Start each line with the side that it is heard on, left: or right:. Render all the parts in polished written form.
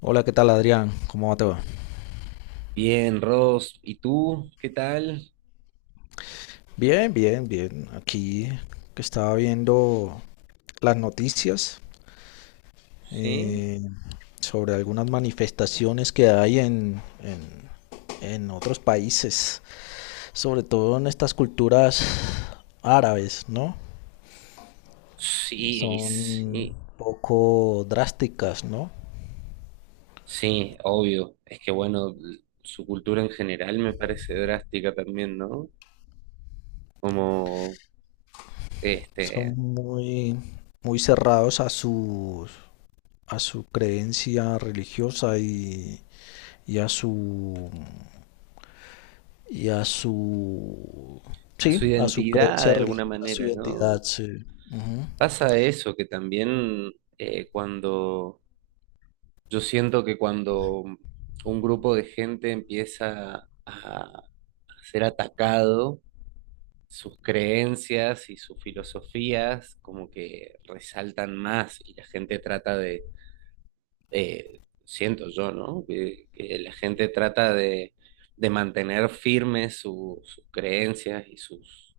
left: Hola, ¿qué tal Adrián? ¿Cómo va todo?
right: Bien, Ross, ¿y tú? ¿Qué tal?
left: Bien, bien, bien. Aquí que estaba viendo las noticias
right: Sí.
left: eh, sobre algunas manifestaciones que hay en otros países, sobre todo en estas culturas árabes, ¿no?
right: Sí,
left: Son
right: sí,
left: poco drásticas, ¿no?
right: sí, obvio. Es que bueno, su cultura en general me parece drástica también, ¿no? Como,
left: Son
right: este,
left: muy, muy cerrados a su creencia religiosa y a su y a su,
right: a su
left: sí, a su
right: identidad
left: creencia,
right: de
left: rel-
right: alguna
left: a su
right: manera, ¿no?
left: identidad, sí. Ujú.
right: Pasa eso, que también eh, cuando, yo siento que cuando un grupo de gente empieza a ser atacado, sus creencias y sus filosofías como que resaltan más y la gente trata de, siento yo, ¿no? Que la gente trata de mantener firmes sus creencias y, sus,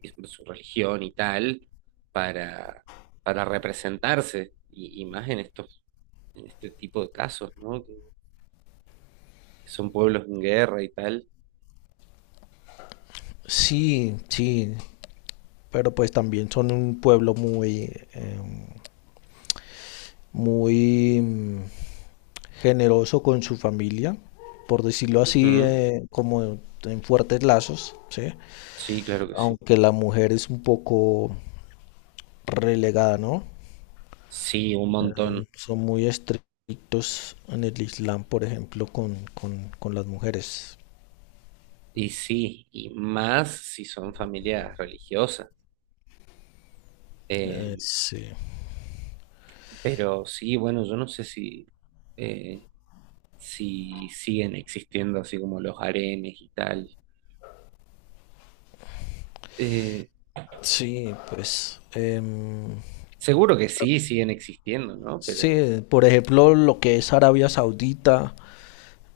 right: y su religión y tal para, para representarse y más en estos, en este tipo de casos, ¿no? Que son pueblos en guerra y tal.
left: Sí, sí, pero pues también son un pueblo muy, muy mm, generoso con su familia, por decirlo así,
right: Ujú.
left: como en fuertes lazos, ¿sí?
right: Sí, claro que sí.
left: Aunque la mujer es un poco relegada, ¿no?
right: Sí, un montón.
left: Son muy estrictos en el Islam, por ejemplo, con las mujeres.
right: Y sí, y más si son familias religiosas. Eh,
left: Sí.
right: pero sí, bueno, yo no sé si, eh, si siguen existiendo así como los harenes y tal. Eh,
left: Sí, pues,
right: seguro que sí, siguen existiendo, ¿no? Pero,
left: sí, por ejemplo, lo que es Arabia Saudita,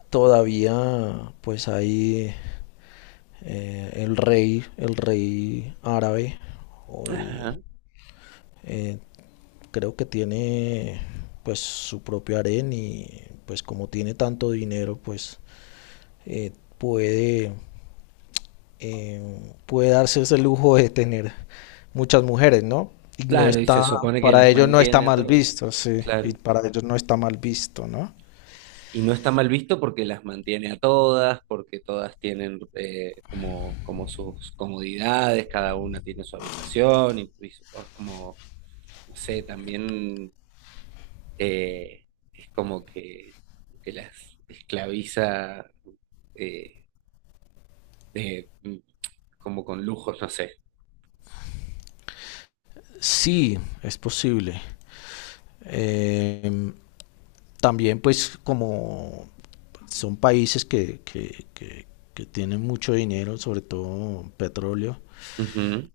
left: todavía pues ahí el rey árabe, o el,
right: ajá.
left: eh, creo que tiene pues su propio harén y pues como tiene tanto dinero, pues eh, puede puede darse ese lujo de tener muchas mujeres, ¿no? Y no
right: Claro, y se
left: está,
right: supone que
left: para
right: las
left: ellos no está
right: mantiene a
left: mal
right: todos.
left: visto, sí, y
right: Claro.
left: para ellos no está mal visto, ¿no?
right: Y no está mal visto porque las mantiene a todas, porque todas tienen como, como sus comodidades, cada una tiene su habitación y, es como no sé, también eh, es como que las esclaviza eh, de, como con lujos, no sé.
left: Sí, es posible. Eh, También pues como son países que tienen mucho dinero, sobre todo petróleo,
right: Ujú.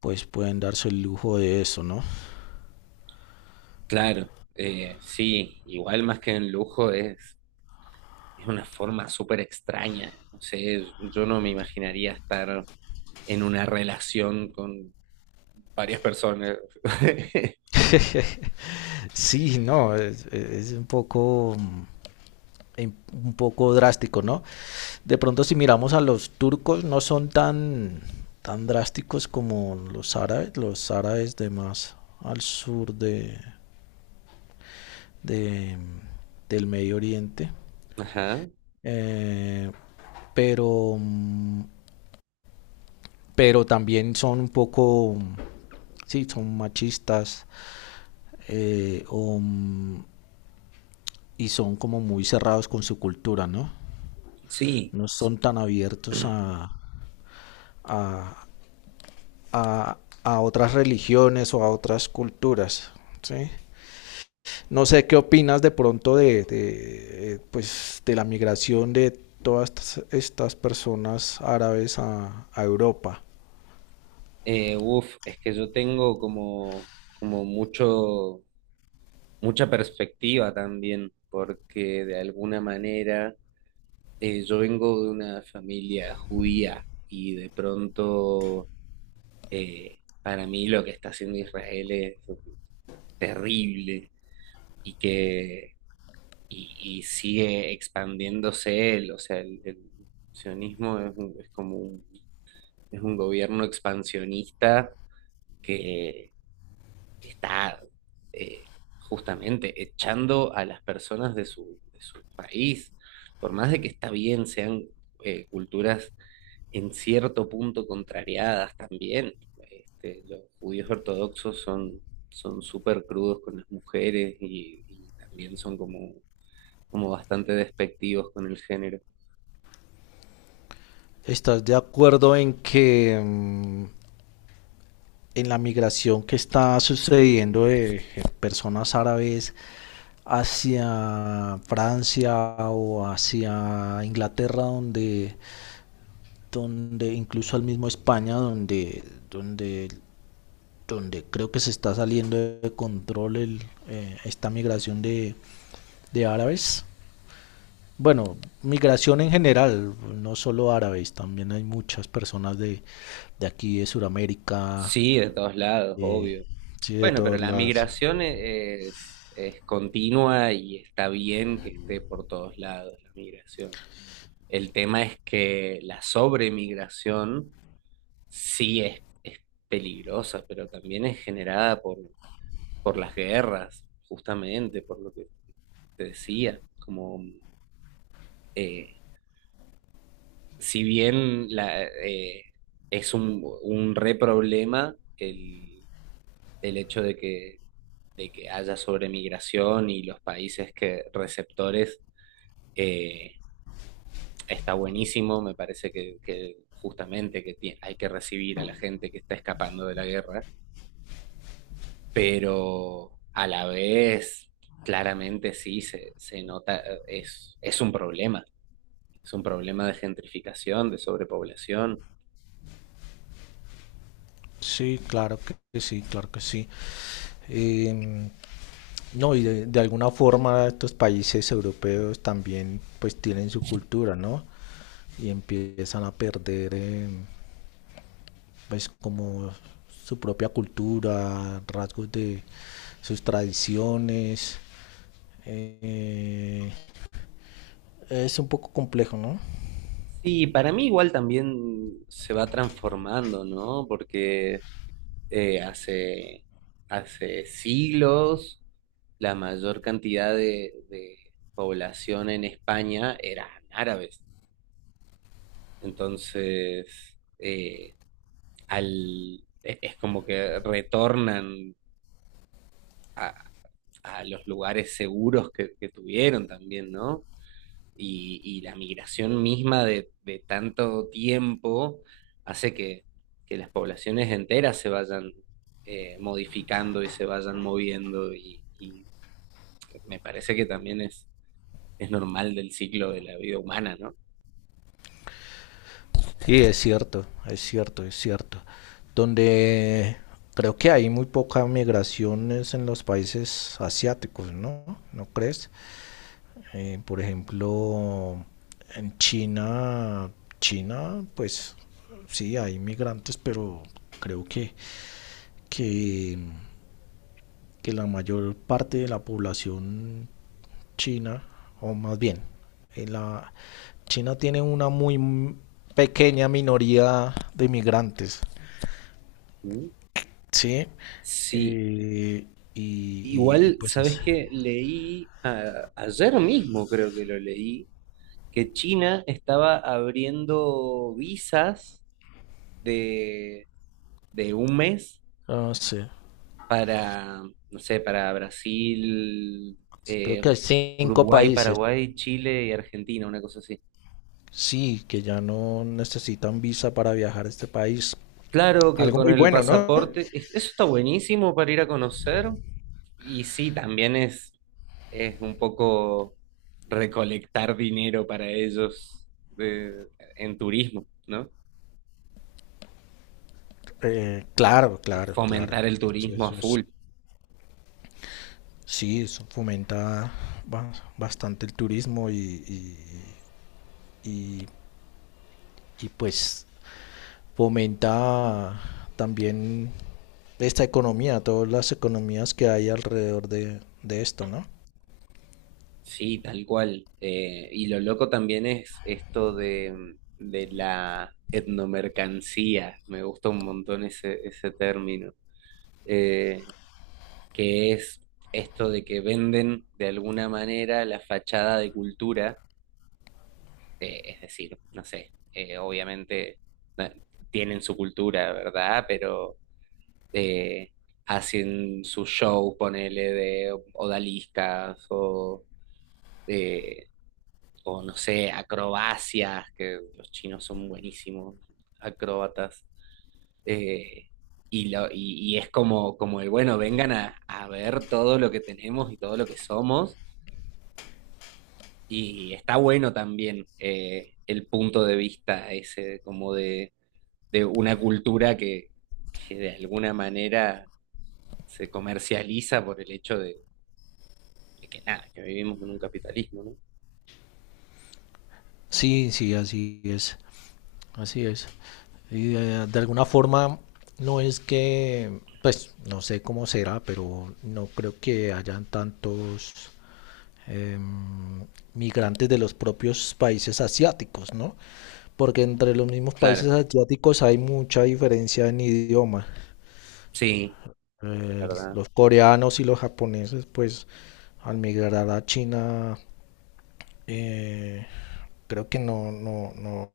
left: pues pueden darse el lujo de eso, ¿no?
right: Claro, sí, igual más que en lujo es una forma súper extraña. No sé, yo no me imaginaría estar en una relación con varias personas.
left: Sí, no, es un poco un poco drástico, ¿no? De pronto si miramos a los turcos no son tan, tan drásticos como los árabes de más al sur de del Medio Oriente,
right: Ajá.
left: eh, pero, pero también son un poco, sí, son machistas eh, o, y son como muy cerrados con su cultura, ¿no?
right: Sí,
left: No
right: s-
left: son tan abiertos a, a, a otras religiones o a otras culturas. ¿Sí? No sé qué opinas de pronto pues, de la migración de todas estas personas árabes a Europa.
right: uf, es que yo tengo como, como mucho mucha perspectiva también, porque de alguna manera yo vengo de una familia judía y de pronto para mí lo que está haciendo Israel es terrible y que y sigue expandiéndose él, o sea, el sionismo es, es como un, es un gobierno expansionista está eh, justamente echando a las personas de su país, por más de que está bien, sean culturas en cierto punto contrariadas también. Este, los judíos ortodoxos son súper crudos con las mujeres y también son como, como bastante despectivos con el género.
left: ¿Estás de acuerdo en que mmm, en la migración que está sucediendo de personas árabes hacia Francia o hacia Inglaterra, donde incluso al mismo España, donde, donde creo que se está saliendo de control esta migración de árabes? Bueno, migración en general, no solo árabes, también hay muchas personas de aquí, de Sudamérica,
right: Sí, de todos lados,
left: de,
right: obvio.
left: sí, de
right: Bueno, pero
left: todas
right: la
left: las...
right: migración es continua y está bien que esté por todos lados la migración. El tema es que la sobremigración sí es peligrosa, pero también es generada por las guerras, justamente, por lo que te decía. Como, eh, si bien la, es un re problema el hecho de que haya sobremigración y los países que receptores eh, está buenísimo, me parece que justamente que hay que recibir a la gente que está escapando de la guerra, pero a la vez claramente sí se nota, es un problema de gentrificación, de sobrepoblación.
left: Sí, claro que sí, claro que sí. Em, no, y de alguna forma estos países europeos también pues tienen su cultura, ¿no? Y empiezan a perder, pues, como su propia cultura, rasgos de sus tradiciones. Eh, es un poco complejo, ¿no?
right: Sí, para mí igual también se va transformando, ¿no? Porque hace, hace siglos la mayor cantidad de población en España eran árabes. Entonces, al, es como que retornan a los lugares seguros que tuvieron también, ¿no? Y la migración misma de tanto tiempo hace que las poblaciones enteras se vayan modificando y se vayan moviendo y me parece que también es normal del ciclo de la vida humana, ¿no?
left: Sí, es cierto, es cierto, es cierto. Donde creo que hay muy poca migraciones en los países asiáticos, ¿no? ¿No crees? Por ejemplo, en China, China, pues sí, hay migrantes, pero creo que, que la mayor parte de la población china, o más bien, en la, China tiene una muy pequeña minoría de migrantes,
right: ¿Mm?
left: ¿sí?
right: Sí,
left: Eh, y
right: igual,
left: pues,
right: ¿sabes qué? Leí ayer mismo, creo que lo leí, que China estaba abriendo visas de, de un mes
left: ah, no sé,
right: para, no sé, para Brasil,
left: creo que
right: eh,
left: hay cinco
right: Uruguay,
left: países,
right: Paraguay, Chile y Argentina, una cosa así.
left: sí, que ya no necesitan visa para viajar a este país.
right: Claro que
left: Algo
right: con
left: muy
right: el
left: bueno, ¿no?
right: pasaporte, eso está buenísimo para ir a conocer. Y sí, también es un poco recolectar dinero para ellos en turismo, ¿no?
left: Claro,
right: Es
left: claro, claro.
right: fomentar el turismo a
left: Eso es,
right: full.
left: sí, eso fomenta bastante el turismo y- y- y, pues fomenta también esta economía, todas las economías que hay alrededor de esto, ¿no?
right: Sí, tal cual. Y lo loco también es esto de la etnomercancía. Me gusta un montón ese, ese término. Eh, que es esto de que venden de alguna manera la fachada de cultura, es decir, no sé, obviamente no, tienen su cultura, ¿verdad? Pero eh, hacen su show, ponele, de odaliscas eh, o no sé, acrobacias, que los chinos son buenísimos, acróbatas. eh, y, lo, y es como, como el, bueno, vengan a ver todo lo que tenemos y todo lo que somos, y está bueno también el punto de vista ese, como de una cultura que de alguna manera se comercializa por el hecho de que nada, que vivimos en un capitalismo, ¿no?
left: Sí, sí, así es, así es. Y de alguna forma no es que, pues no sé cómo será, pero no creo que hayan tantos eh, migrantes de los propios países asiáticos, ¿no? Porque entre los mismos
right: Claro,
left: países asiáticos hay mucha diferencia en idioma.
right: sí, es verdad.
left: Los coreanos y los japoneses, pues, al migrar a China, eh, creo que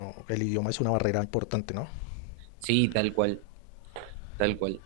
left: no, el idioma es una barrera importante, ¿no?
right: Sí, tal cual, tal cual.